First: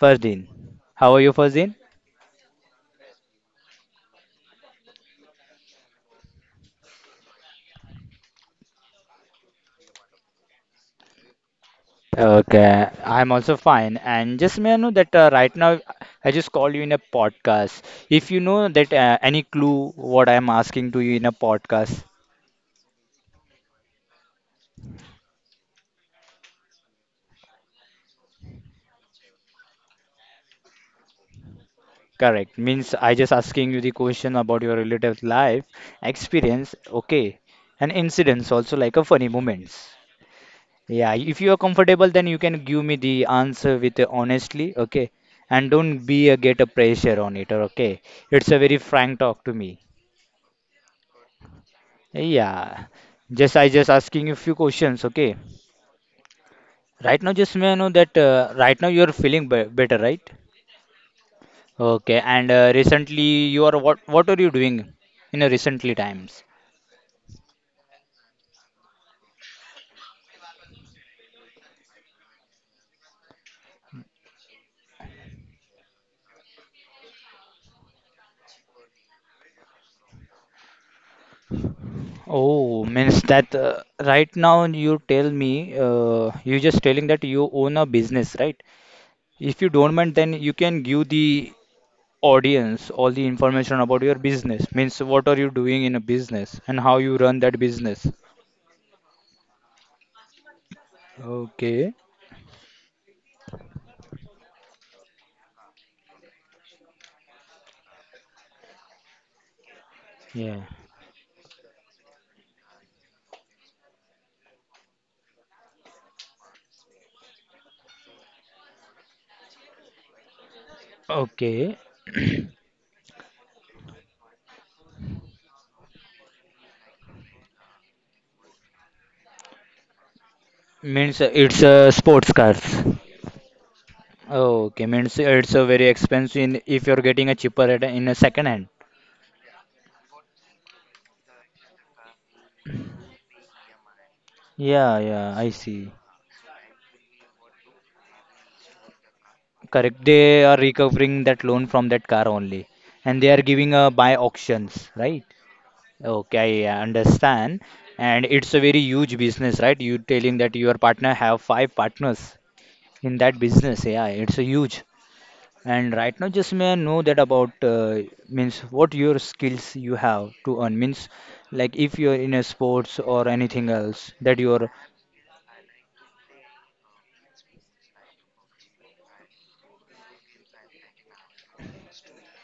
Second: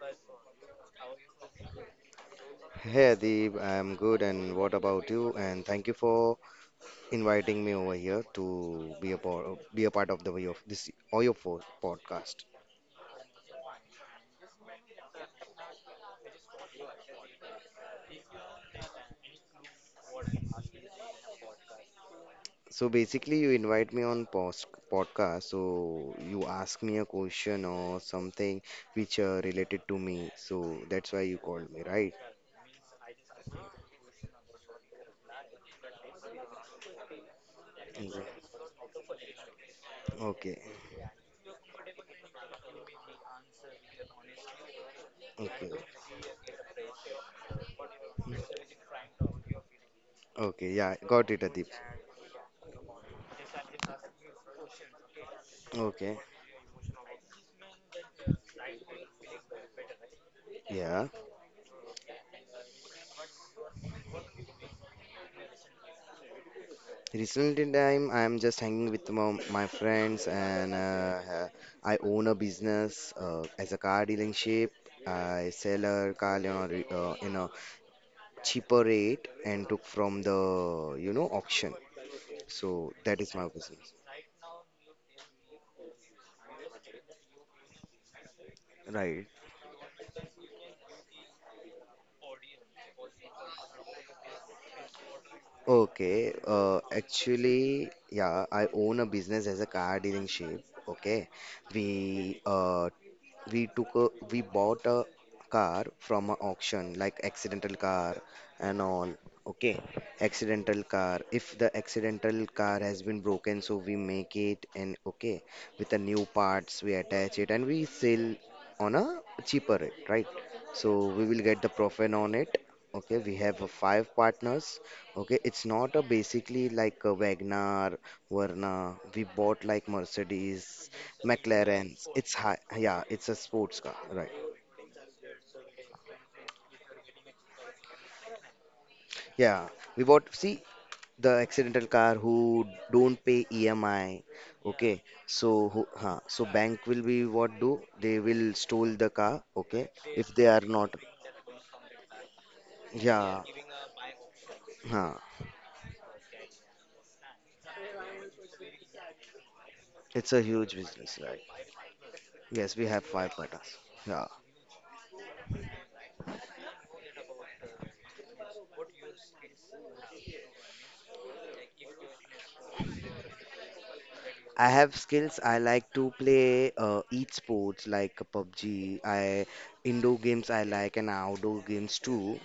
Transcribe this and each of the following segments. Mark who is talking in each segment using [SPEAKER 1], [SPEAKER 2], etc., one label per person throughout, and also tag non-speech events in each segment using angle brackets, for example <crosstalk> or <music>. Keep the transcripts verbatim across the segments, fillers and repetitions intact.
[SPEAKER 1] Farzin. How are you, Farzin?
[SPEAKER 2] Hey Deep, I'm good, and what about you? And thank you for inviting me over here to be a part be a part of the way of this or your po- podcast.
[SPEAKER 1] Okay, I'm also fine. And just may I know that uh, right now I just called you in a podcast. If you know that uh, any clue what I'm asking to you in a podcast,
[SPEAKER 2] So basically you invite me on post podcast, so you ask me a question or something which uh, related to me. So that's why you called me, right?
[SPEAKER 1] correct means I just asking you the question about your relative life experience, okay, and
[SPEAKER 2] Okay.
[SPEAKER 1] incidents also like a funny moments.
[SPEAKER 2] Okay.
[SPEAKER 1] Yeah, if you are comfortable, then you can give me the answer with uh, honestly, okay? And
[SPEAKER 2] Okay.
[SPEAKER 1] don't be a get a pressure on it, okay? It's a very frank talk to me.
[SPEAKER 2] Okay. Yeah, got it Adip.
[SPEAKER 1] Yeah, just I just asking you few questions, okay?
[SPEAKER 2] Okay.
[SPEAKER 1] Right now, just may I know that uh, right now you are feeling be better, right?
[SPEAKER 2] Yeah.
[SPEAKER 1] Okay, and uh, recently you are what what are you doing in a recently times?
[SPEAKER 2] Recently time I'm just hanging with my, my friends and uh, ha- I own a business uh, as a car dealership. I sell a car, you know, re- uh, in a cheaper rate and took from the, you know, auction.
[SPEAKER 1] Oh,
[SPEAKER 2] So that
[SPEAKER 1] means
[SPEAKER 2] is my
[SPEAKER 1] that uh,
[SPEAKER 2] business.
[SPEAKER 1] right now you tell me uh, you just telling that you own a business, right?
[SPEAKER 2] Right.
[SPEAKER 1] If you don't mind, then you can give the audience all the information about your business. Means what are you doing in a
[SPEAKER 2] Okay,
[SPEAKER 1] business and
[SPEAKER 2] uh,
[SPEAKER 1] how you run that
[SPEAKER 2] actually,
[SPEAKER 1] business.
[SPEAKER 2] yeah, I own a business as a car dealership. Okay,
[SPEAKER 1] Okay.
[SPEAKER 2] we uh, we took a, we bought a car from an auction, like accidental car and all. Okay,
[SPEAKER 1] Yeah.
[SPEAKER 2] accidental car. If the accidental car has been broken, so we make it and okay, with the new parts, we attach it and we sell on a cheaper rate, right? So we will get the
[SPEAKER 1] Okay.
[SPEAKER 2] profit on
[SPEAKER 1] <clears throat>
[SPEAKER 2] it. Okay, we have uh, five partners. Okay, it's not a basically like a Wagner, Verna. We bought like Mercedes,
[SPEAKER 1] Means It's it's uh,
[SPEAKER 2] McLarens.
[SPEAKER 1] sports
[SPEAKER 2] It's
[SPEAKER 1] cars.
[SPEAKER 2] high, yeah, it's a sports car, right?
[SPEAKER 1] Okay. Means it's a very expensive in- if you're getting a cheaper at in a second hand.
[SPEAKER 2] Yeah, we bought, see, the accidental car who don't pay E M I.
[SPEAKER 1] Yeah,
[SPEAKER 2] Okay,
[SPEAKER 1] yeah, I
[SPEAKER 2] so who,
[SPEAKER 1] see.
[SPEAKER 2] huh, so bank will be what do? They will stole the car, okay,
[SPEAKER 1] Correct.
[SPEAKER 2] if
[SPEAKER 1] They
[SPEAKER 2] they
[SPEAKER 1] are
[SPEAKER 2] are not,
[SPEAKER 1] recovering that loan from that car only, and they are
[SPEAKER 2] yeah,
[SPEAKER 1] giving a buy auctions,
[SPEAKER 2] huh.
[SPEAKER 1] right? Okay, I understand. And it's a very huge business, right? You
[SPEAKER 2] It's
[SPEAKER 1] telling
[SPEAKER 2] a
[SPEAKER 1] that your
[SPEAKER 2] huge
[SPEAKER 1] partner
[SPEAKER 2] business,
[SPEAKER 1] have
[SPEAKER 2] right?
[SPEAKER 1] five partners
[SPEAKER 2] Yes, we have
[SPEAKER 1] in
[SPEAKER 2] five
[SPEAKER 1] that
[SPEAKER 2] partners.
[SPEAKER 1] business. Yeah,
[SPEAKER 2] Yeah.
[SPEAKER 1] it's a huge. And right now, just may I know that about uh, means what your skills you have to earn means like if you're in a sports or anything else that
[SPEAKER 2] I
[SPEAKER 1] you're
[SPEAKER 2] have skills. I like to play uh, e-sports like pub g. I Indoor games I like, and outdoor games too.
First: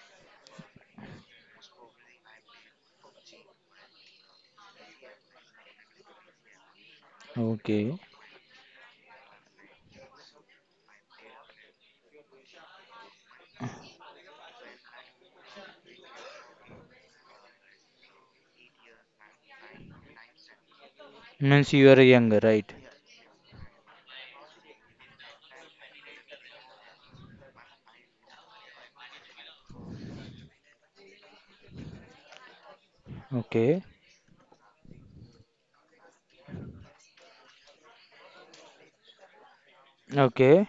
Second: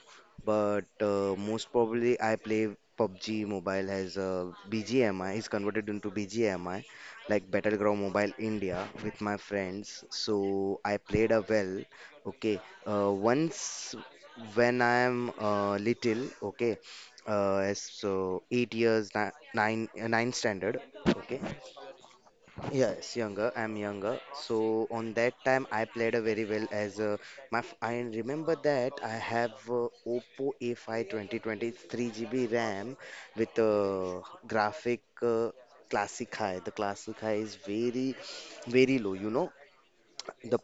[SPEAKER 2] But uh, most probably I play pub g Mobile as a B G M I. It's converted into B G M I, like
[SPEAKER 1] okay
[SPEAKER 2] Battleground Mobile India, with my friends. So I played a well. Okay, uh, once when I am uh, little, okay, uh, as so eight years, ni- nine, uh, nine standard. Okay.
[SPEAKER 1] means you are younger, right?
[SPEAKER 2] Yes, younger. I'm younger. So on that time, I played a very well as uh, my. f- I remember that I have uh, Oppo A five twenty twenty three G B RAM with
[SPEAKER 1] Okay,
[SPEAKER 2] uh, graphic uh, classic high. The classic high is very very low. You know, the
[SPEAKER 1] okay.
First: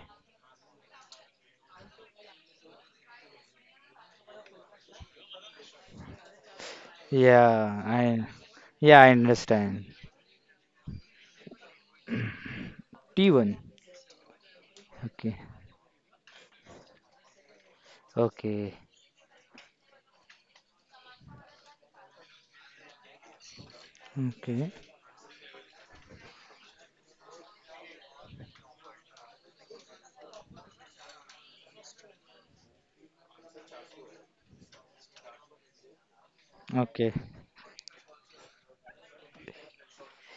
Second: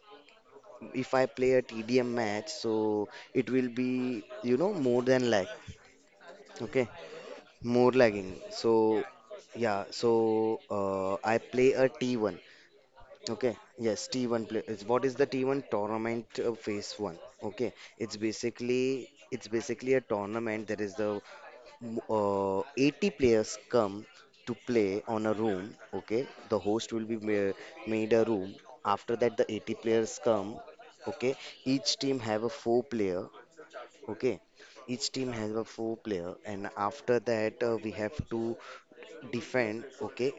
[SPEAKER 2] if I play a T D M match, so it will be, you know, more than lag. Okay,
[SPEAKER 1] Yeah,
[SPEAKER 2] more
[SPEAKER 1] I
[SPEAKER 2] lagging.
[SPEAKER 1] yeah
[SPEAKER 2] So
[SPEAKER 1] I
[SPEAKER 2] yeah,
[SPEAKER 1] understand.
[SPEAKER 2] so uh, I play a T one.
[SPEAKER 1] <clears throat>
[SPEAKER 2] Okay,
[SPEAKER 1] T one.
[SPEAKER 2] yes, T one play is what is the
[SPEAKER 1] Okay,
[SPEAKER 2] T one tournament, uh, phase one? Okay, it's
[SPEAKER 1] okay,
[SPEAKER 2] basically it's basically a tournament. There is the m- uh, eighty players come to
[SPEAKER 1] okay,
[SPEAKER 2] play on a room. Okay, the host will be ma- made a room. After that, the eighty players come. Okay, each team have a four player. Okay, each team has a four player, and
[SPEAKER 1] okay,
[SPEAKER 2] after that uh, we have to defend. Okay,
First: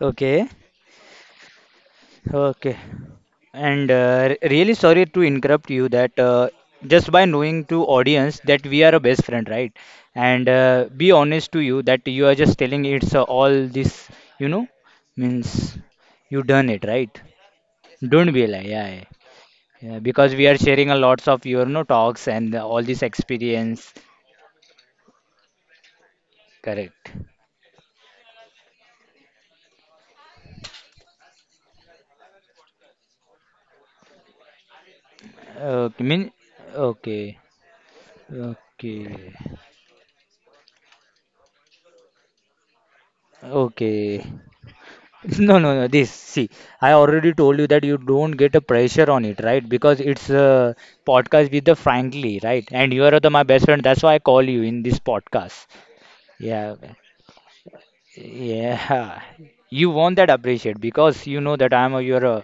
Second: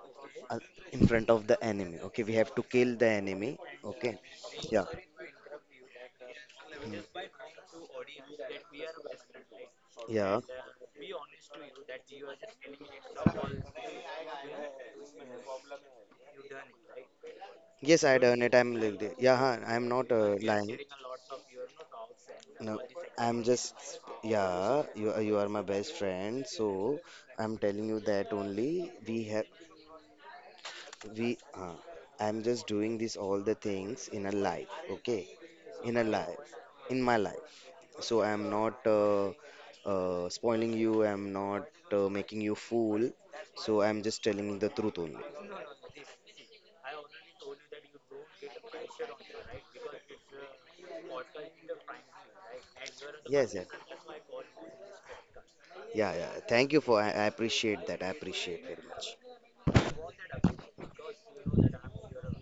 [SPEAKER 1] okay.
[SPEAKER 2] uh, in front of the enemy. Okay, we have to
[SPEAKER 1] Okay.
[SPEAKER 2] kill the enemy.
[SPEAKER 1] And
[SPEAKER 2] Okay,
[SPEAKER 1] uh, re- really
[SPEAKER 2] yeah.
[SPEAKER 1] sorry to interrupt you that uh, just
[SPEAKER 2] Hmm.
[SPEAKER 1] by knowing to audience that we are a best friend, right?
[SPEAKER 2] Yeah.
[SPEAKER 1] And uh, be honest to you that you are just telling it's uh, all this, you know, means you done it, right?
[SPEAKER 2] Yes, I
[SPEAKER 1] Don't
[SPEAKER 2] done
[SPEAKER 1] be
[SPEAKER 2] it.
[SPEAKER 1] like,
[SPEAKER 2] I'm
[SPEAKER 1] yeah,
[SPEAKER 2] like,
[SPEAKER 1] yeah.
[SPEAKER 2] the- yeah, huh, I'm
[SPEAKER 1] Yeah,
[SPEAKER 2] not
[SPEAKER 1] because
[SPEAKER 2] uh,
[SPEAKER 1] we are
[SPEAKER 2] lying.
[SPEAKER 1] sharing a lots of your no talks and
[SPEAKER 2] No,
[SPEAKER 1] all this
[SPEAKER 2] I'm just,
[SPEAKER 1] experience,
[SPEAKER 2] yeah, you are, you are my best friend, so
[SPEAKER 1] correct?
[SPEAKER 2] I'm telling you that only we have we uh, I'm just doing this all the things in a life, okay, in
[SPEAKER 1] Okay,
[SPEAKER 2] a
[SPEAKER 1] mean,
[SPEAKER 2] life, in my
[SPEAKER 1] okay,
[SPEAKER 2] life. So I'm not uh,
[SPEAKER 1] okay,
[SPEAKER 2] uh, spoiling you, I'm not uh, making you fool. So I'm just
[SPEAKER 1] okay.
[SPEAKER 2] telling the truth
[SPEAKER 1] <laughs>
[SPEAKER 2] only.
[SPEAKER 1] No, no, no. This, see, I already told you that you don't get a pressure on it, right? Because it's a podcast with the frankly, right? And you are the my
[SPEAKER 2] Yes,
[SPEAKER 1] best
[SPEAKER 2] yes,
[SPEAKER 1] friend. That's why I call you in this podcast.
[SPEAKER 2] yeah, yeah, thank
[SPEAKER 1] Yeah,
[SPEAKER 2] you for i, I appreciate that, I appreciate very much.
[SPEAKER 1] yeah. <laughs> You want that appreciate because you know that I'm a, your, uh,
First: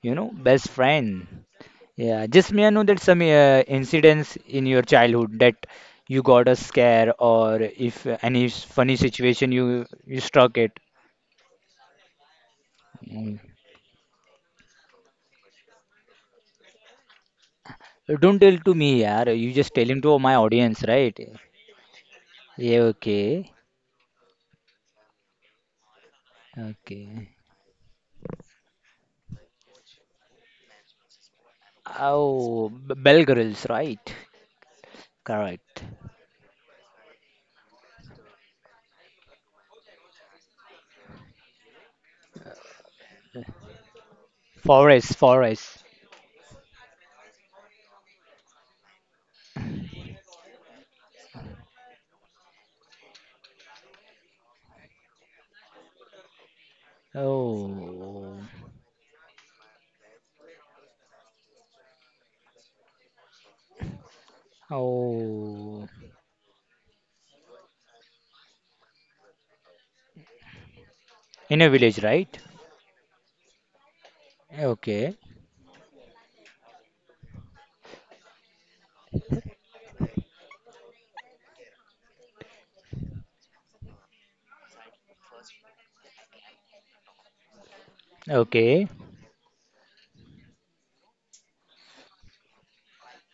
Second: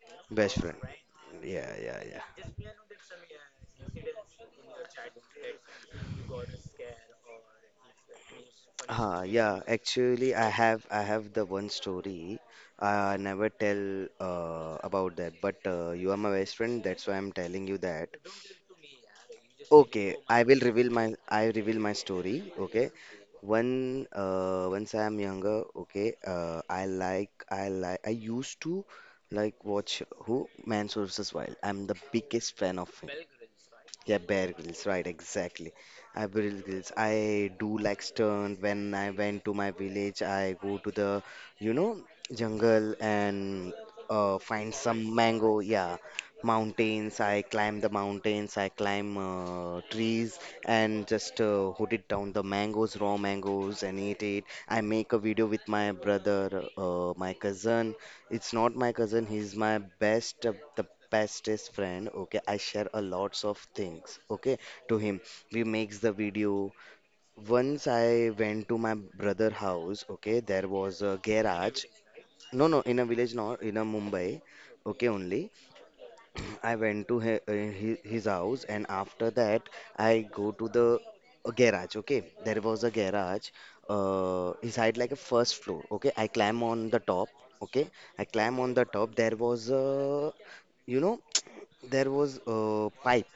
[SPEAKER 1] you know,
[SPEAKER 2] Best
[SPEAKER 1] best
[SPEAKER 2] friend.
[SPEAKER 1] friend.
[SPEAKER 2] Yeah, yeah,
[SPEAKER 1] Yeah.
[SPEAKER 2] yeah.
[SPEAKER 1] Just may I know that some uh, incidents in your childhood that you got a scare or if uh, any s- funny
[SPEAKER 2] Uh,
[SPEAKER 1] situation
[SPEAKER 2] yeah,
[SPEAKER 1] you you
[SPEAKER 2] actually, I
[SPEAKER 1] struck it.
[SPEAKER 2] have I have the one story. I
[SPEAKER 1] Mm.
[SPEAKER 2] never tell uh, about that, but uh, you are my best friend, that's why I'm telling you that.
[SPEAKER 1] Don't tell to me, yaar. You just telling
[SPEAKER 2] Okay,
[SPEAKER 1] to my
[SPEAKER 2] I will
[SPEAKER 1] audience,
[SPEAKER 2] reveal my
[SPEAKER 1] right?
[SPEAKER 2] I reveal my story.
[SPEAKER 1] Yeah,
[SPEAKER 2] Okay,
[SPEAKER 1] okay.
[SPEAKER 2] when uh, once I am younger, okay, uh, I
[SPEAKER 1] Okay.
[SPEAKER 2] like I like I used to like watch who Man vs Wild. I'm the biggest
[SPEAKER 1] Oh,
[SPEAKER 2] fan of
[SPEAKER 1] b-
[SPEAKER 2] him.
[SPEAKER 1] bell girls, right?
[SPEAKER 2] Yeah, Bear Grylls, right, exactly.
[SPEAKER 1] Correct.
[SPEAKER 2] I Bear Grylls. I do like stunt. When I went to my village, I go to the, you know, jungle and uh, find some
[SPEAKER 1] Forest,
[SPEAKER 2] mango.
[SPEAKER 1] forest.
[SPEAKER 2] Yeah, mountains. I climb the mountains. I climb uh, trees and just uh, hood it down the mangoes, raw mangoes, and eat it. I make a video with my brother, uh, my cousin,
[SPEAKER 1] Oh.
[SPEAKER 2] it's not my cousin, he's my best, uh, the bestest friend. Okay, I share a lots of things. Okay, to him, we
[SPEAKER 1] Oh.
[SPEAKER 2] makes the video. Once I went to my brother house. Okay, there was a
[SPEAKER 1] In a
[SPEAKER 2] garage.
[SPEAKER 1] village, right?
[SPEAKER 2] No, no, in a village, not in a Mumbai. Okay,
[SPEAKER 1] Okay.
[SPEAKER 2] only. I went to he- uh, hi- his house, and after that, I go to the uh, garage. Okay, there was a garage. Uh, his height like a first floor. Okay, I climb on the top. Okay, I climb on the
[SPEAKER 1] Okay.
[SPEAKER 2] top. There was a, you know, there was a pipe.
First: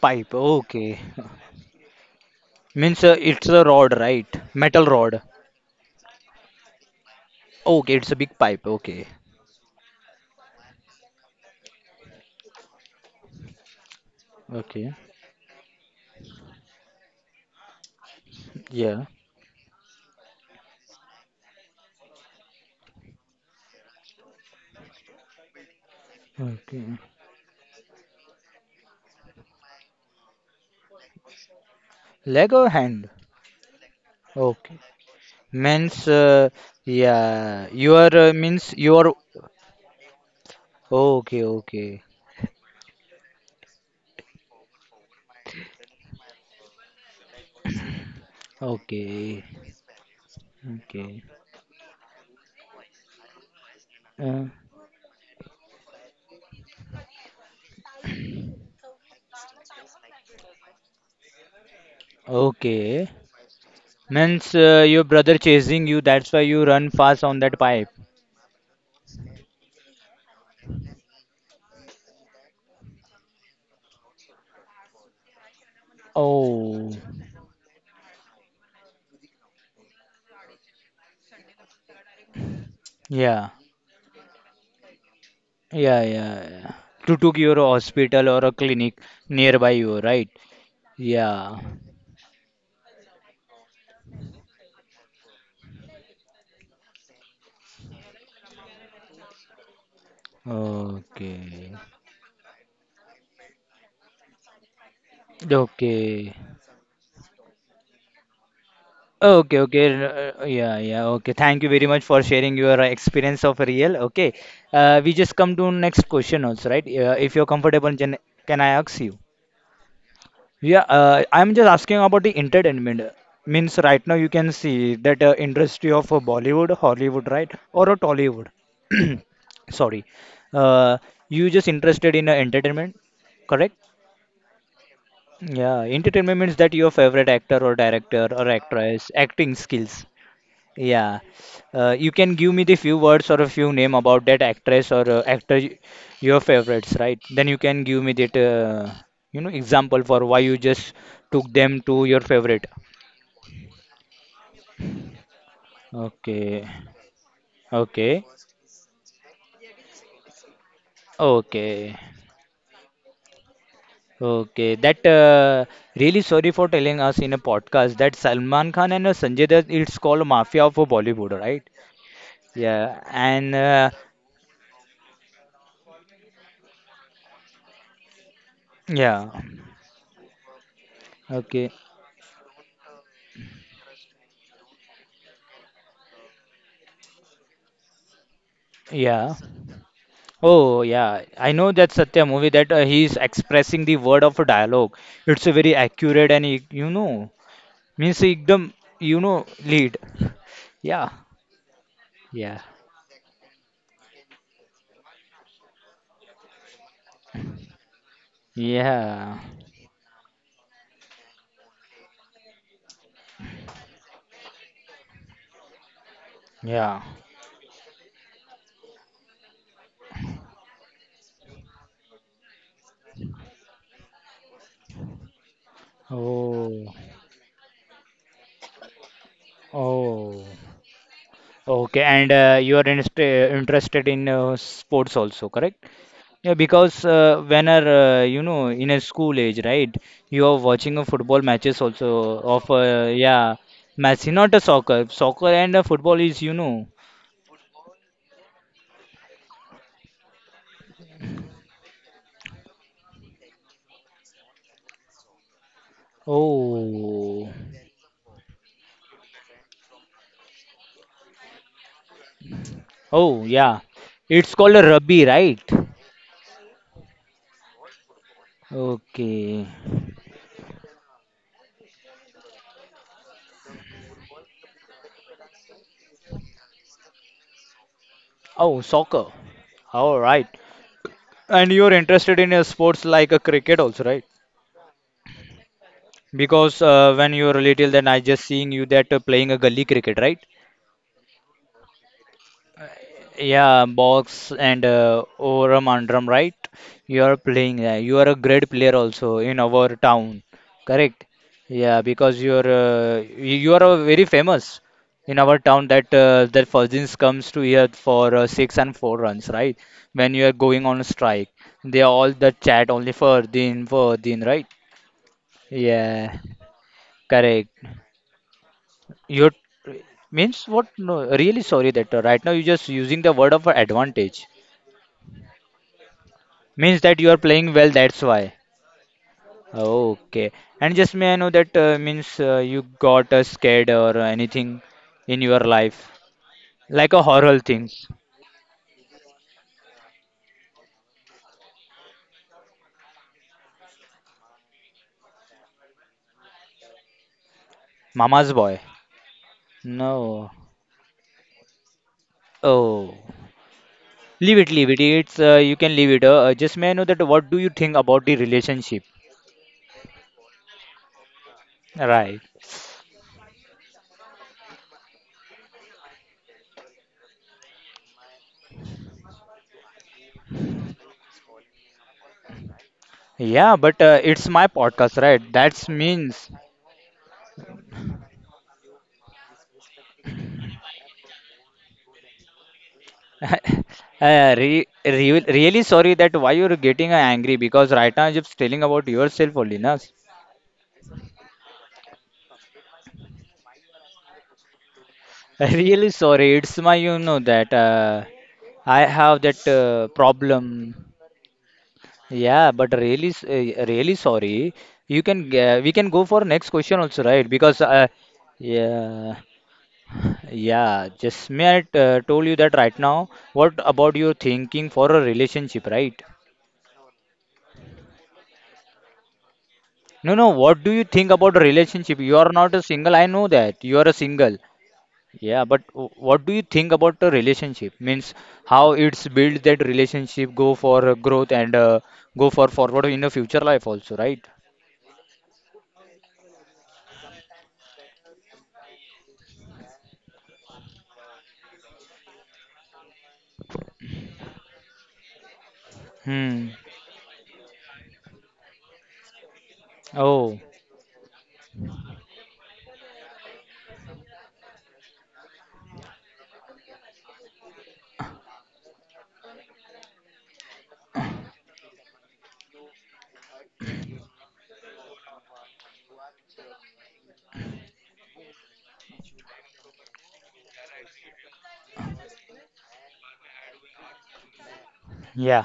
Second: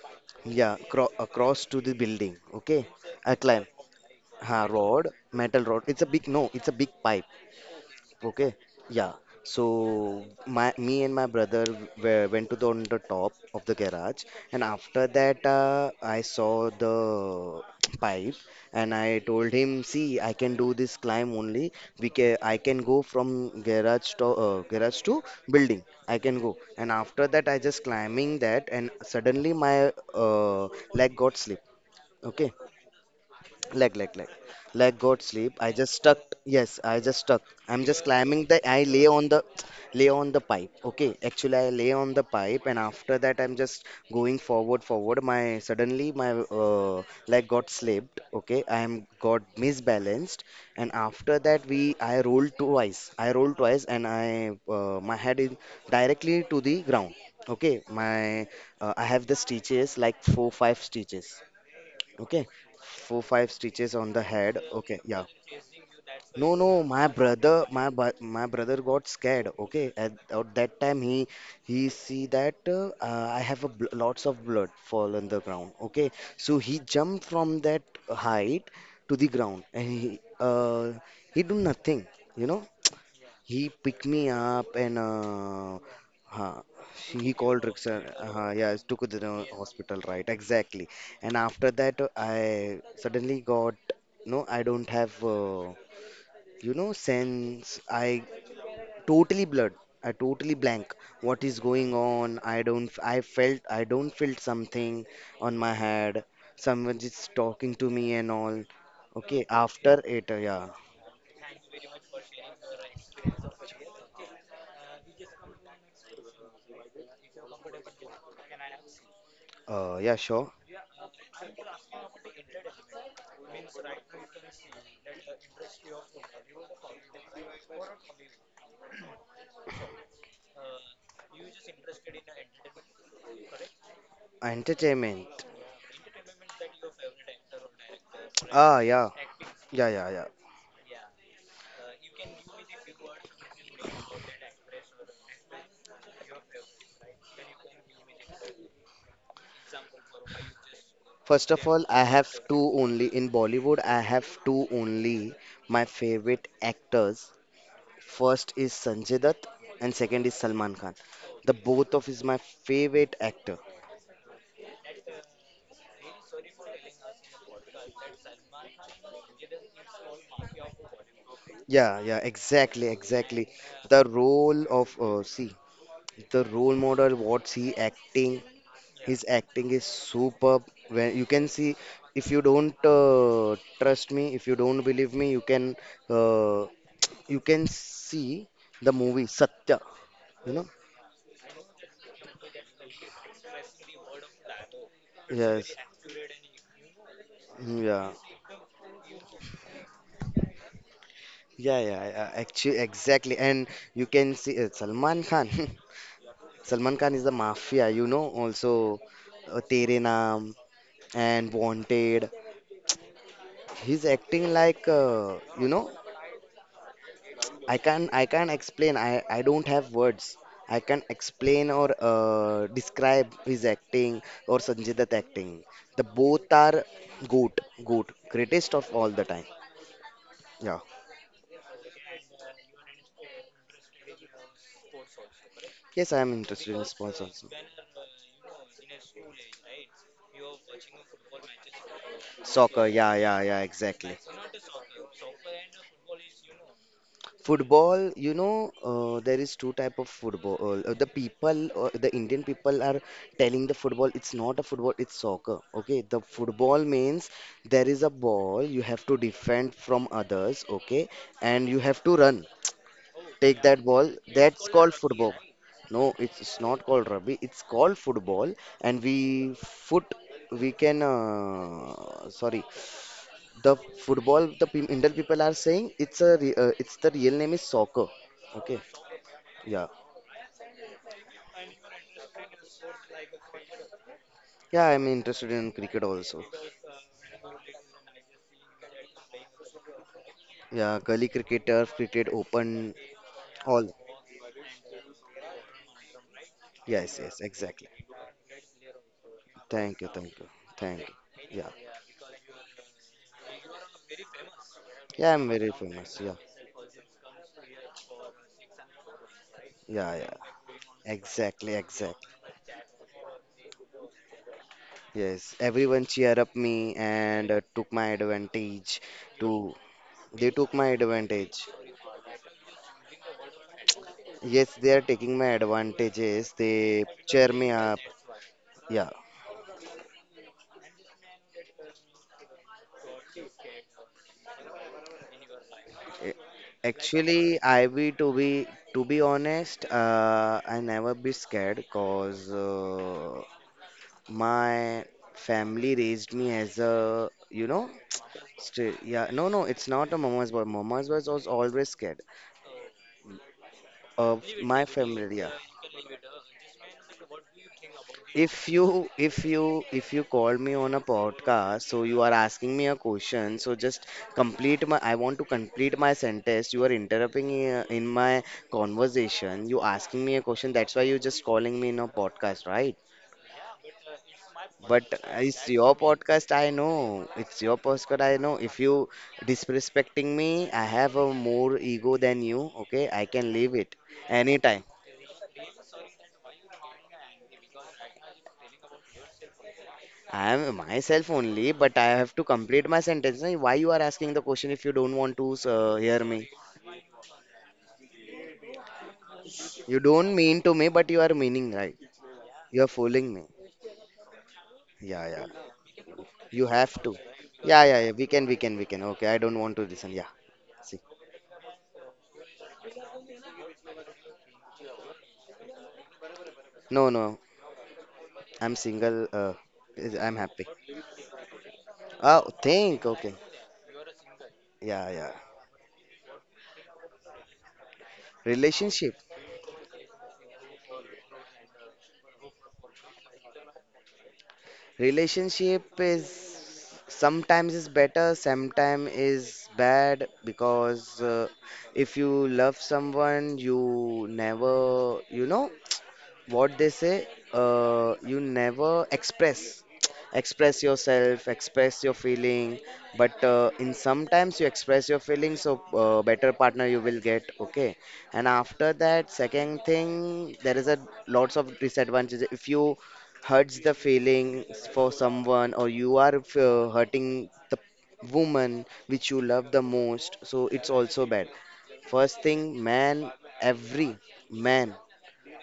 [SPEAKER 1] Pipe,
[SPEAKER 2] Yeah,
[SPEAKER 1] okay.
[SPEAKER 2] cro- across to the building. Okay,
[SPEAKER 1] Means uh,
[SPEAKER 2] I
[SPEAKER 1] it's a
[SPEAKER 2] climb.
[SPEAKER 1] rod, right?
[SPEAKER 2] Ha,
[SPEAKER 1] Metal
[SPEAKER 2] rod,
[SPEAKER 1] rod.
[SPEAKER 2] metal rod. It's a big no. It's a big pipe.
[SPEAKER 1] Okay, it's a big
[SPEAKER 2] Okay,
[SPEAKER 1] pipe. Okay.
[SPEAKER 2] yeah. So my me and my brother were, went to the on the top of the garage, and
[SPEAKER 1] Okay.
[SPEAKER 2] after that uh, I saw the <tsk> pipe, and
[SPEAKER 1] Yeah.
[SPEAKER 2] I told him, "See, I can do this climb only. We can I can go from garage to uh, garage to building. I can go." And
[SPEAKER 1] Okay.
[SPEAKER 2] after that, I just climbing that, and suddenly my uh, leg got slip. Okay,
[SPEAKER 1] Leg or hand?
[SPEAKER 2] Leg, leg, leg.
[SPEAKER 1] Okay.
[SPEAKER 2] Leg got sleep. I just
[SPEAKER 1] Means,
[SPEAKER 2] stuck.
[SPEAKER 1] uh,
[SPEAKER 2] Yes, I just stuck.
[SPEAKER 1] yeah,
[SPEAKER 2] I'm
[SPEAKER 1] you
[SPEAKER 2] just
[SPEAKER 1] are uh,
[SPEAKER 2] climbing the.
[SPEAKER 1] means
[SPEAKER 2] I
[SPEAKER 1] you
[SPEAKER 2] lay
[SPEAKER 1] are
[SPEAKER 2] on the, lay on the pipe. Okay,
[SPEAKER 1] okay,
[SPEAKER 2] actually I lay
[SPEAKER 1] okay,
[SPEAKER 2] on the pipe, and after that I'm just going forward, forward. My Suddenly my uh, leg got slipped. Okay, I am got
[SPEAKER 1] okay,
[SPEAKER 2] misbalanced, and
[SPEAKER 1] okay,
[SPEAKER 2] after that we I rolled twice. I rolled twice, and
[SPEAKER 1] uh,
[SPEAKER 2] I uh, my head is directly to the ground. Okay, my uh, I have the stitches like four five stitches. Okay,
[SPEAKER 1] okay.
[SPEAKER 2] four five stitches on the
[SPEAKER 1] Means
[SPEAKER 2] head.
[SPEAKER 1] uh,
[SPEAKER 2] Okay,
[SPEAKER 1] your
[SPEAKER 2] yeah.
[SPEAKER 1] brother chasing you. That's why
[SPEAKER 2] No,
[SPEAKER 1] you
[SPEAKER 2] no,
[SPEAKER 1] run
[SPEAKER 2] my
[SPEAKER 1] fast on
[SPEAKER 2] brother,
[SPEAKER 1] that
[SPEAKER 2] my
[SPEAKER 1] pipe.
[SPEAKER 2] bu- my brother got scared. Okay, at, at that time he he see that uh, uh, I have a bl lots of blood fall on the ground. Okay, so he
[SPEAKER 1] Oh,
[SPEAKER 2] jumped from that height to the ground, and he uh, he do nothing, you know.
[SPEAKER 1] yeah,
[SPEAKER 2] He picked me up and uh,
[SPEAKER 1] yeah, yeah,
[SPEAKER 2] huh,
[SPEAKER 1] yeah. To
[SPEAKER 2] she- he
[SPEAKER 1] took your
[SPEAKER 2] called Rickson.
[SPEAKER 1] hospital or
[SPEAKER 2] Uh,
[SPEAKER 1] a
[SPEAKER 2] yeah,
[SPEAKER 1] clinic
[SPEAKER 2] took to the
[SPEAKER 1] nearby you,
[SPEAKER 2] hospital, right?
[SPEAKER 1] right?
[SPEAKER 2] Exactly. And
[SPEAKER 1] Yeah.
[SPEAKER 2] after that, uh, I suddenly got no. I don't have uh, you know sense. I totally blurred. I totally blank. What is
[SPEAKER 1] Okay.
[SPEAKER 2] going on? I don't. I felt. I don't feel something on my head.
[SPEAKER 1] Okay.
[SPEAKER 2] Someone is talking to me and all. Okay.
[SPEAKER 1] Okay, okay,
[SPEAKER 2] After it,
[SPEAKER 1] r-
[SPEAKER 2] uh,
[SPEAKER 1] uh,
[SPEAKER 2] yeah.
[SPEAKER 1] yeah, yeah, okay. Thank you very much for sharing your uh, experience of real. Okay, uh, we just come to next question also, right? Uh, if you're comfortable, Jan- can I ask you?
[SPEAKER 2] Uh, yeah, sure.
[SPEAKER 1] Yeah, uh, I'm just asking about the entertainment. Means right now you can see that uh, industry of uh, Bollywood, Hollywood, right, or a Tollywood. <coughs> <clears throat> Sorry, uh, you just interested in uh, entertainment, correct?
[SPEAKER 2] Entertainment.
[SPEAKER 1] Yeah, entertainment means that your favorite actor or director or
[SPEAKER 2] Ah, yeah.
[SPEAKER 1] actress acting
[SPEAKER 2] Yeah,
[SPEAKER 1] skills.
[SPEAKER 2] yeah, yeah.
[SPEAKER 1] Yeah. Uh, you can give me the few words or a few name about that actress or uh, actor y- your favorites, right? Then you can give me that uh, you know example for why you just took
[SPEAKER 2] First of
[SPEAKER 1] them
[SPEAKER 2] all, I
[SPEAKER 1] to your
[SPEAKER 2] have
[SPEAKER 1] favorite.
[SPEAKER 2] two only in Bollywood. I have two only my favorite
[SPEAKER 1] Okay.
[SPEAKER 2] actors.
[SPEAKER 1] Okay.
[SPEAKER 2] First is Sanjay Dutt, and second is Salman Khan. The both
[SPEAKER 1] Okay.
[SPEAKER 2] of is my favorite actor.
[SPEAKER 1] Okay. That uh, really sorry for telling us in a podcast that Salman Khan and uh, Sanjay Dutt it's called Mafia of Bollywood, right?
[SPEAKER 2] Yeah, yeah, exactly,
[SPEAKER 1] Yeah.
[SPEAKER 2] exactly.
[SPEAKER 1] And uh,
[SPEAKER 2] The role of uh, see the role model, what's he acting? His
[SPEAKER 1] yeah.
[SPEAKER 2] acting is superb. Where you can
[SPEAKER 1] Okay.
[SPEAKER 2] see, if you don't uh, trust me, if you don't believe me, you can uh, you can see the movie
[SPEAKER 1] Yeah.
[SPEAKER 2] Satya. You know?
[SPEAKER 1] Oh yeah, I know that Satya movie that uh, he is expressing the word of a dialogue. It's a very
[SPEAKER 2] Yes.
[SPEAKER 1] accurate and e- you know
[SPEAKER 2] Yeah.
[SPEAKER 1] means एकदम you know lead. Yeah,
[SPEAKER 2] Yeah, yeah, yeah,
[SPEAKER 1] yeah,
[SPEAKER 2] actually, exactly. And you can see uh, Salman Khan. <laughs> Salman Khan is the mafia, you know, also
[SPEAKER 1] yeah,
[SPEAKER 2] uh, Tere Naam and Wanted. He's acting like, uh, you know,
[SPEAKER 1] yeah.
[SPEAKER 2] I can I can explain. I I don't have words. I can explain or uh, describe his acting or Sanjay Dutt acting. The both
[SPEAKER 1] Oh,
[SPEAKER 2] are goat, goat, greatest of all the time.
[SPEAKER 1] oh.
[SPEAKER 2] Yeah.
[SPEAKER 1] Okay, and uh, you are interest interested in uh, sports also, correct?
[SPEAKER 2] Yes, I am
[SPEAKER 1] Yeah,
[SPEAKER 2] interested in
[SPEAKER 1] because
[SPEAKER 2] sports
[SPEAKER 1] uh,
[SPEAKER 2] also.
[SPEAKER 1] when are uh, you know in a school age, right? You are watching a football matches also of
[SPEAKER 2] Soccer.
[SPEAKER 1] uh,
[SPEAKER 2] Yeah, yeah,
[SPEAKER 1] yeah,
[SPEAKER 2] yeah. Exactly.
[SPEAKER 1] Messi, not a soccer. Soccer and a football is you know.
[SPEAKER 2] Football, you know, uh, there is two type of football. Uh, uh, the people, uh, the Indian people are telling the football it's not a football, it's soccer. Okay, the football means
[SPEAKER 1] Oh,
[SPEAKER 2] there is a ball you have to defend from others. Okay, and you have to run,
[SPEAKER 1] oh
[SPEAKER 2] take that
[SPEAKER 1] yeah,
[SPEAKER 2] ball.
[SPEAKER 1] it's
[SPEAKER 2] That's
[SPEAKER 1] called a
[SPEAKER 2] called
[SPEAKER 1] rugby,
[SPEAKER 2] football.
[SPEAKER 1] right?
[SPEAKER 2] No, it's not called rugby. It's called football, and we
[SPEAKER 1] Okay.
[SPEAKER 2] foot we can uh, sorry, the football, the pe- Indian people are saying it's a re- uh, it's the real name is soccer. Okay.
[SPEAKER 1] Oh, soccer.
[SPEAKER 2] Yeah.
[SPEAKER 1] All right. And you're interested in uh, sports like a cricket also, right?
[SPEAKER 2] Yeah, I'm interested in cricket also.
[SPEAKER 1] Because uh, when you were little, then I just seeing you that uh, playing a gully cricket, right?
[SPEAKER 2] Yeah, gully cricket, turf cricket, open, all.
[SPEAKER 1] Yeah, box and uh, Oram Andram, right?
[SPEAKER 2] Yes,
[SPEAKER 1] You are
[SPEAKER 2] yes,
[SPEAKER 1] playing.
[SPEAKER 2] exactly.
[SPEAKER 1] Uh, you are a great player also in our
[SPEAKER 2] Thank you, thank
[SPEAKER 1] town,
[SPEAKER 2] you, thank you.
[SPEAKER 1] correct?
[SPEAKER 2] Yeah.
[SPEAKER 1] Yeah, because you are uh, you you are uh, very famous
[SPEAKER 2] Yeah,
[SPEAKER 1] in
[SPEAKER 2] I'm
[SPEAKER 1] our
[SPEAKER 2] very
[SPEAKER 1] town that
[SPEAKER 2] famous, yeah.
[SPEAKER 1] uh, that Fazins comes to here for uh, six and four runs, right?
[SPEAKER 2] Yeah,
[SPEAKER 1] When
[SPEAKER 2] yeah,
[SPEAKER 1] you are going on a strike,
[SPEAKER 2] exactly,
[SPEAKER 1] they are
[SPEAKER 2] exactly.
[SPEAKER 1] all the chat only for Fardin, Fardin, right?
[SPEAKER 2] Yes, everyone cheer
[SPEAKER 1] Yeah,
[SPEAKER 2] up me and uh,
[SPEAKER 1] correct.
[SPEAKER 2] took my advantage, to
[SPEAKER 1] You
[SPEAKER 2] they
[SPEAKER 1] means
[SPEAKER 2] took my
[SPEAKER 1] what? No,
[SPEAKER 2] advantage.
[SPEAKER 1] really sorry that uh, right now you're just using the word of advantage.
[SPEAKER 2] Yes, they are taking my advantages. They
[SPEAKER 1] Means that you are
[SPEAKER 2] cheer me
[SPEAKER 1] playing well,
[SPEAKER 2] up.
[SPEAKER 1] that's why.
[SPEAKER 2] Yeah,
[SPEAKER 1] Okay. And just may I know that uh, means uh, you got uh, scared or anything in your life?
[SPEAKER 2] a-
[SPEAKER 1] Like a horror
[SPEAKER 2] actually, I
[SPEAKER 1] thing.
[SPEAKER 2] be to be to be honest, uh, I never be scared, cause uh, my family raised me as a, you know,
[SPEAKER 1] Mama's boy.
[SPEAKER 2] straight. Yeah, no, no, it's not a
[SPEAKER 1] No.
[SPEAKER 2] mama's boy. Mama's boy was always scared.
[SPEAKER 1] Oh.
[SPEAKER 2] Uh,
[SPEAKER 1] Leave it,
[SPEAKER 2] my
[SPEAKER 1] leave it.
[SPEAKER 2] family,
[SPEAKER 1] It's
[SPEAKER 2] yeah.
[SPEAKER 1] uh, you can leave it. Uh, uh, just may I know that what do you think about the
[SPEAKER 2] If
[SPEAKER 1] relationship?
[SPEAKER 2] you if you if you call me on a podcast, so you are
[SPEAKER 1] Right.
[SPEAKER 2] asking me a question, so just complete my I want to complete my sentence. You are interrupting uh, in my conversation. You asking me a question. That's why you just calling me in a podcast, right?
[SPEAKER 1] Yeah, but uh, it's my
[SPEAKER 2] But
[SPEAKER 1] podcast, right?
[SPEAKER 2] it's
[SPEAKER 1] That
[SPEAKER 2] your
[SPEAKER 1] means
[SPEAKER 2] podcast, I know. It's your podcast, I know. If you disrespecting me, I have a more ego than you. Okay, I
[SPEAKER 1] <laughs>
[SPEAKER 2] can leave it
[SPEAKER 1] uh, re
[SPEAKER 2] anytime.
[SPEAKER 1] re really sorry that why you're getting uh, angry because right now you're just telling about yourself only, na?
[SPEAKER 2] I am myself only, but I have to complete my sentence. Na. Why you are asking the question if you don't want to uh,
[SPEAKER 1] Really
[SPEAKER 2] hear me?
[SPEAKER 1] sorry, it's my you know that uh, I have that
[SPEAKER 2] You
[SPEAKER 1] uh,
[SPEAKER 2] don't mean to me,
[SPEAKER 1] problem.
[SPEAKER 2] but you are meaning right.
[SPEAKER 1] Yeah,
[SPEAKER 2] You are
[SPEAKER 1] but really,
[SPEAKER 2] fooling
[SPEAKER 1] s-
[SPEAKER 2] me.
[SPEAKER 1] uh, really sorry. You
[SPEAKER 2] Yeah,
[SPEAKER 1] can
[SPEAKER 2] yeah.
[SPEAKER 1] uh, we can go for
[SPEAKER 2] You
[SPEAKER 1] next
[SPEAKER 2] have
[SPEAKER 1] question
[SPEAKER 2] to.
[SPEAKER 1] also, right? Because
[SPEAKER 2] Yeah, yeah,
[SPEAKER 1] uh,
[SPEAKER 2] yeah. We can, we can, we can. Okay,
[SPEAKER 1] yeah,
[SPEAKER 2] I don't want to listen. Yeah. See.
[SPEAKER 1] yeah. Just may I uh, told you that right now. What about your thinking for a relationship, right?
[SPEAKER 2] No, no. I'm single. Uh, is-
[SPEAKER 1] No,
[SPEAKER 2] I'm
[SPEAKER 1] no.
[SPEAKER 2] happy.
[SPEAKER 1] What do you think about a relationship? You are
[SPEAKER 2] Oh,
[SPEAKER 1] not a
[SPEAKER 2] think.
[SPEAKER 1] single. I
[SPEAKER 2] Okay.
[SPEAKER 1] know that you are a single.
[SPEAKER 2] Yeah, yeah.
[SPEAKER 1] Yeah, but w- what do you think about the relationship? Means how
[SPEAKER 2] Relationship.
[SPEAKER 1] it's built that relationship go for uh, growth and uh, go for forward in the future life also, right?
[SPEAKER 2] Relationship is sometimes is better, sometimes is bad because uh, if you love someone, you never, you know,
[SPEAKER 1] Hmm.
[SPEAKER 2] what they say, uh, you never express, <tsk>
[SPEAKER 1] Oh,
[SPEAKER 2] express yourself, express your feeling, but uh, in sometimes you express your feelings, so uh, better partner you will get. Okay. And after that, second thing, there is a lots of disadvantages if you hurts the feelings for someone, or you are uh, hurting the woman which you love the most, so it's also bad. First thing, man, every man
[SPEAKER 1] yeah.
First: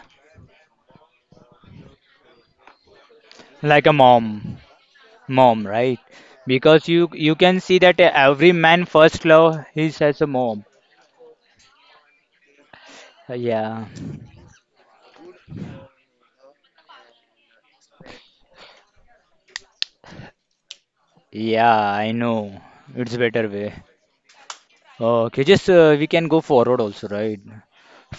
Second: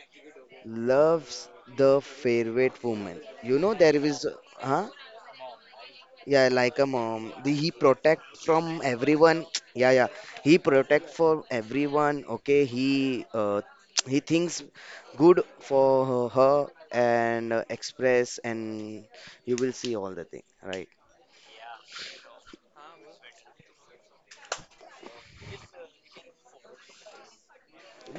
[SPEAKER 2] loves the favorite woman. You know
[SPEAKER 1] Like a
[SPEAKER 2] there is,
[SPEAKER 1] mom,
[SPEAKER 2] huh?
[SPEAKER 1] mom, right?
[SPEAKER 2] Yeah, like
[SPEAKER 1] Because
[SPEAKER 2] a
[SPEAKER 1] you
[SPEAKER 2] mom.
[SPEAKER 1] you
[SPEAKER 2] The,
[SPEAKER 1] can
[SPEAKER 2] he
[SPEAKER 1] see that uh,
[SPEAKER 2] protect
[SPEAKER 1] every
[SPEAKER 2] from
[SPEAKER 1] man first
[SPEAKER 2] everyone.
[SPEAKER 1] love
[SPEAKER 2] <tsk> Yeah,
[SPEAKER 1] is
[SPEAKER 2] yeah.
[SPEAKER 1] as a
[SPEAKER 2] He
[SPEAKER 1] mom.
[SPEAKER 2] protect for everyone. Okay, he
[SPEAKER 1] Uh,
[SPEAKER 2] uh,
[SPEAKER 1] Yeah.
[SPEAKER 2] <tsk> he thinks good for her, her and uh, express, and you will see all the thing, right?
[SPEAKER 1] Yeah, I know. It's better way. Okay, just uh, we can go forward also, right?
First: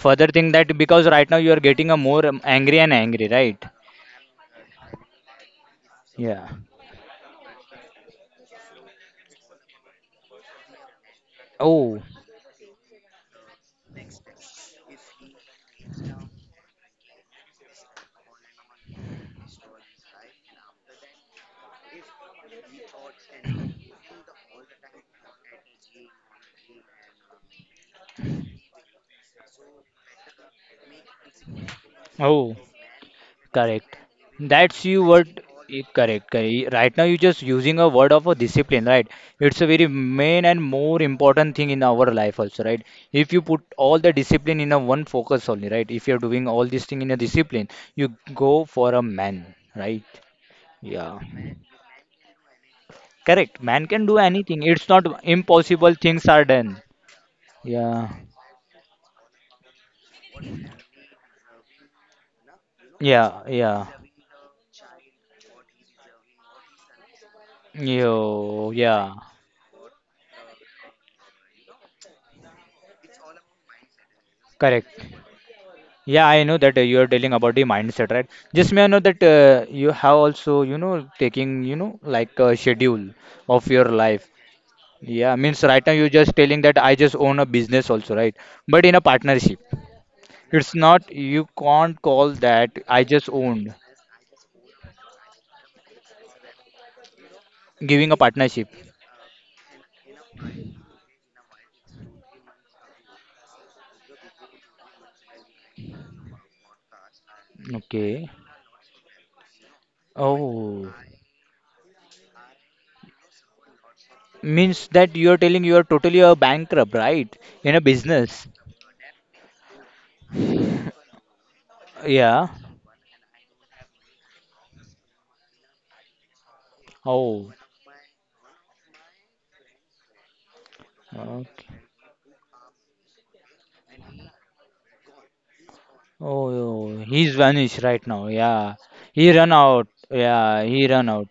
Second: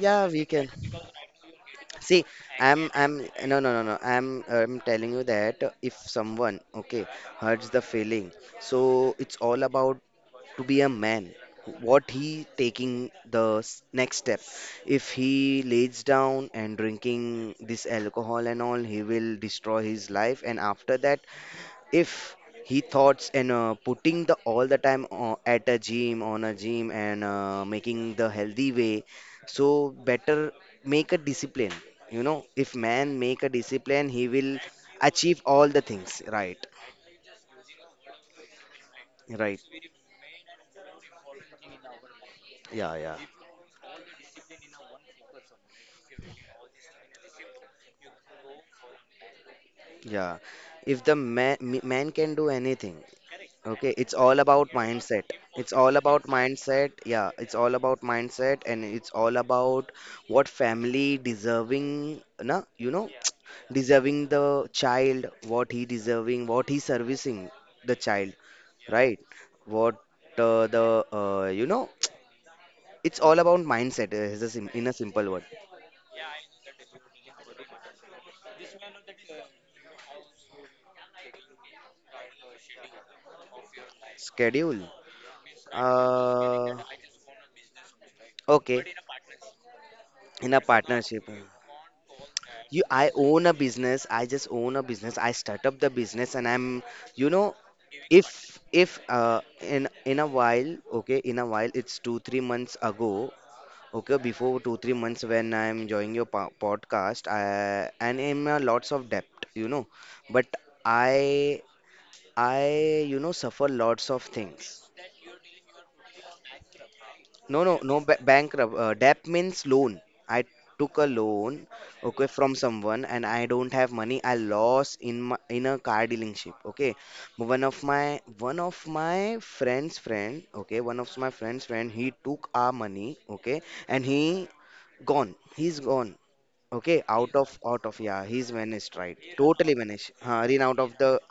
[SPEAKER 2] Yeah, we
[SPEAKER 1] thing
[SPEAKER 2] can.
[SPEAKER 1] that because right now you are getting a
[SPEAKER 2] See,
[SPEAKER 1] more um, angry
[SPEAKER 2] I'm,
[SPEAKER 1] and
[SPEAKER 2] I'm,
[SPEAKER 1] angry,
[SPEAKER 2] no, no,
[SPEAKER 1] right?
[SPEAKER 2] no, no. I'm, I'm telling you that if
[SPEAKER 1] Yeah.
[SPEAKER 2] someone, okay, hurts the feeling, so it's all about to be a man,
[SPEAKER 1] Oh,
[SPEAKER 2] what he taking the s- next step. If he lays down and drinking this alcohol and all, he will destroy his life. And after that, if he thoughts and uh, putting the all the time o- at a gym, on a gym, and uh, making the healthy way, so better make a discipline. You know
[SPEAKER 1] oh,
[SPEAKER 2] if man make a
[SPEAKER 1] correct.
[SPEAKER 2] discipline, he will
[SPEAKER 1] That's you what
[SPEAKER 2] achieve all
[SPEAKER 1] eh,
[SPEAKER 2] the things,
[SPEAKER 1] correct,
[SPEAKER 2] right?
[SPEAKER 1] correct. Right now you just using a word of a discipline, right?
[SPEAKER 2] Right.
[SPEAKER 1] It's a very main and more important thing in our life also, right?
[SPEAKER 2] Yeah, yeah.
[SPEAKER 1] If you put all the discipline in a one focus only, right? If you're doing all this thing in a discipline, you go for a man, right?
[SPEAKER 2] Yeah, if the
[SPEAKER 1] Yeah.
[SPEAKER 2] man man can do anything.
[SPEAKER 1] Correct. Man
[SPEAKER 2] Okay,
[SPEAKER 1] can
[SPEAKER 2] it's
[SPEAKER 1] do
[SPEAKER 2] all
[SPEAKER 1] anything.
[SPEAKER 2] about
[SPEAKER 1] It's not
[SPEAKER 2] mindset. It's
[SPEAKER 1] impossible
[SPEAKER 2] all about
[SPEAKER 1] things are done.
[SPEAKER 2] mindset. Yeah, it's all about
[SPEAKER 1] Yeah.
[SPEAKER 2] mindset, and it's all about what family deserving, na, you know,
[SPEAKER 1] Yeah, yeah.
[SPEAKER 2] deserving the child, what he deserving, what he servicing the child,
[SPEAKER 1] Yo, yeah.
[SPEAKER 2] right? What uh, the uh, you know, it's all about mindset. Uh, is a sim in a
[SPEAKER 1] Correct.
[SPEAKER 2] simple word,
[SPEAKER 1] Yeah, I know that uh, you are telling about the mindset, right? Just may I know that uh, you have also, you know, taking, you know, like a schedule of your life.
[SPEAKER 2] schedule.
[SPEAKER 1] Yeah, means right now you're just telling
[SPEAKER 2] Uh,
[SPEAKER 1] that I just own a business also, right?
[SPEAKER 2] okay,
[SPEAKER 1] But in a partnership,
[SPEAKER 2] in a
[SPEAKER 1] it's not,
[SPEAKER 2] partnership.
[SPEAKER 1] you can't call that
[SPEAKER 2] You
[SPEAKER 1] I
[SPEAKER 2] I
[SPEAKER 1] just
[SPEAKER 2] own a
[SPEAKER 1] owned,
[SPEAKER 2] business. I just own a business. I start up the business, and I'm you know
[SPEAKER 1] giving a
[SPEAKER 2] if
[SPEAKER 1] partnership.
[SPEAKER 2] if uh, in in a while, okay, in a while, it's two three months ago. Okay, before two three months when I'm joining your po- podcast, I, and
[SPEAKER 1] Okay.
[SPEAKER 2] I'm a lots of debt, you know but
[SPEAKER 1] Oh,
[SPEAKER 2] i i you know suffer lots of things.
[SPEAKER 1] means that you are telling you are totally a bankrupt, right?
[SPEAKER 2] No, no,
[SPEAKER 1] In a
[SPEAKER 2] no ba-
[SPEAKER 1] business.
[SPEAKER 2] bankrupt. Uh, debt means loan. I took a loan, okay,
[SPEAKER 1] Yeah.
[SPEAKER 2] from someone, and I don't have money. I lost in my in a car dealership. Okay,
[SPEAKER 1] Oh,
[SPEAKER 2] one of my one of my friend's friend. Okay, one of my friend's
[SPEAKER 1] okay.
[SPEAKER 2] friend. He took our money. Okay, and he gone. He's gone.
[SPEAKER 1] Oh,
[SPEAKER 2] Okay, out
[SPEAKER 1] he's
[SPEAKER 2] of
[SPEAKER 1] vanished
[SPEAKER 2] out of
[SPEAKER 1] right
[SPEAKER 2] yeah.
[SPEAKER 1] now.
[SPEAKER 2] He's
[SPEAKER 1] Yeah,
[SPEAKER 2] vanished, right?
[SPEAKER 1] he run
[SPEAKER 2] Totally
[SPEAKER 1] out.
[SPEAKER 2] vanished. Uh, in
[SPEAKER 1] Yeah,
[SPEAKER 2] out
[SPEAKER 1] he
[SPEAKER 2] of
[SPEAKER 1] run
[SPEAKER 2] the
[SPEAKER 1] out.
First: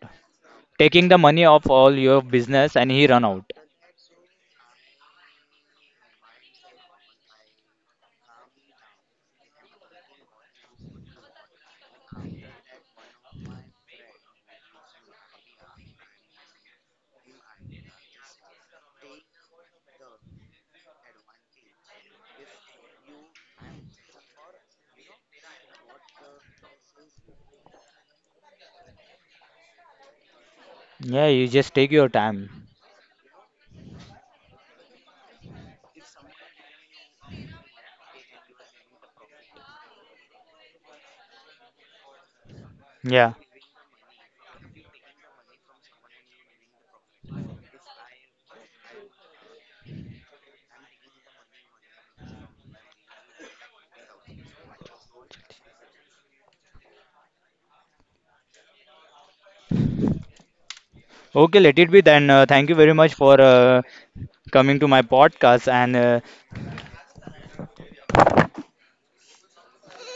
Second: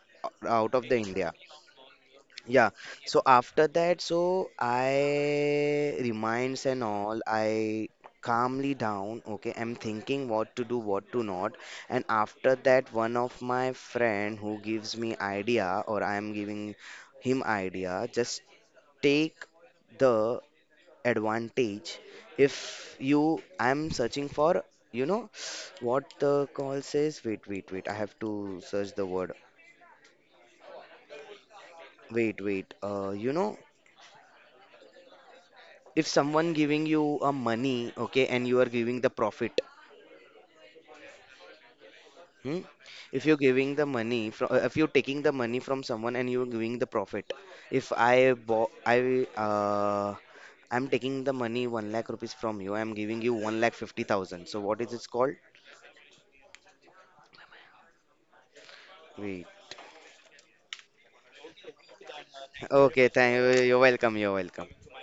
[SPEAKER 2] out of the
[SPEAKER 1] Taking the
[SPEAKER 2] India.
[SPEAKER 1] money of all your
[SPEAKER 2] Yeah.
[SPEAKER 1] business and he
[SPEAKER 2] So
[SPEAKER 1] run out.
[SPEAKER 2] after that, so I reminds and all, I calmly down. Okay, I'm thinking what to do, what to not. And after that, one of my friend who gives me idea, or I am giving him idea, just take the advantage. If you, I'm searching for, you know, what the call says. Wait, wait, wait. I have to search the word.
[SPEAKER 1] Yeah, you just take your
[SPEAKER 2] Wait,
[SPEAKER 1] time.
[SPEAKER 2] wait. Uh, you know. If someone giving you a money, okay, and you are giving the profit. Hmm? If
[SPEAKER 1] Yeah.
[SPEAKER 2] you're giving the money from if you're taking the money from someone and you're giving the profit, if I bought I uh I'm taking the money one lakh rupees from you, I'm giving you one lakh fifty thousand, so what is it called? Wait.
[SPEAKER 1] Okay, let it be then. Uh, thank you very
[SPEAKER 2] Okay,
[SPEAKER 1] much
[SPEAKER 2] thank
[SPEAKER 1] for
[SPEAKER 2] you. You're
[SPEAKER 1] uh,
[SPEAKER 2] welcome. You're welcome.
[SPEAKER 1] coming to my podcast and uh,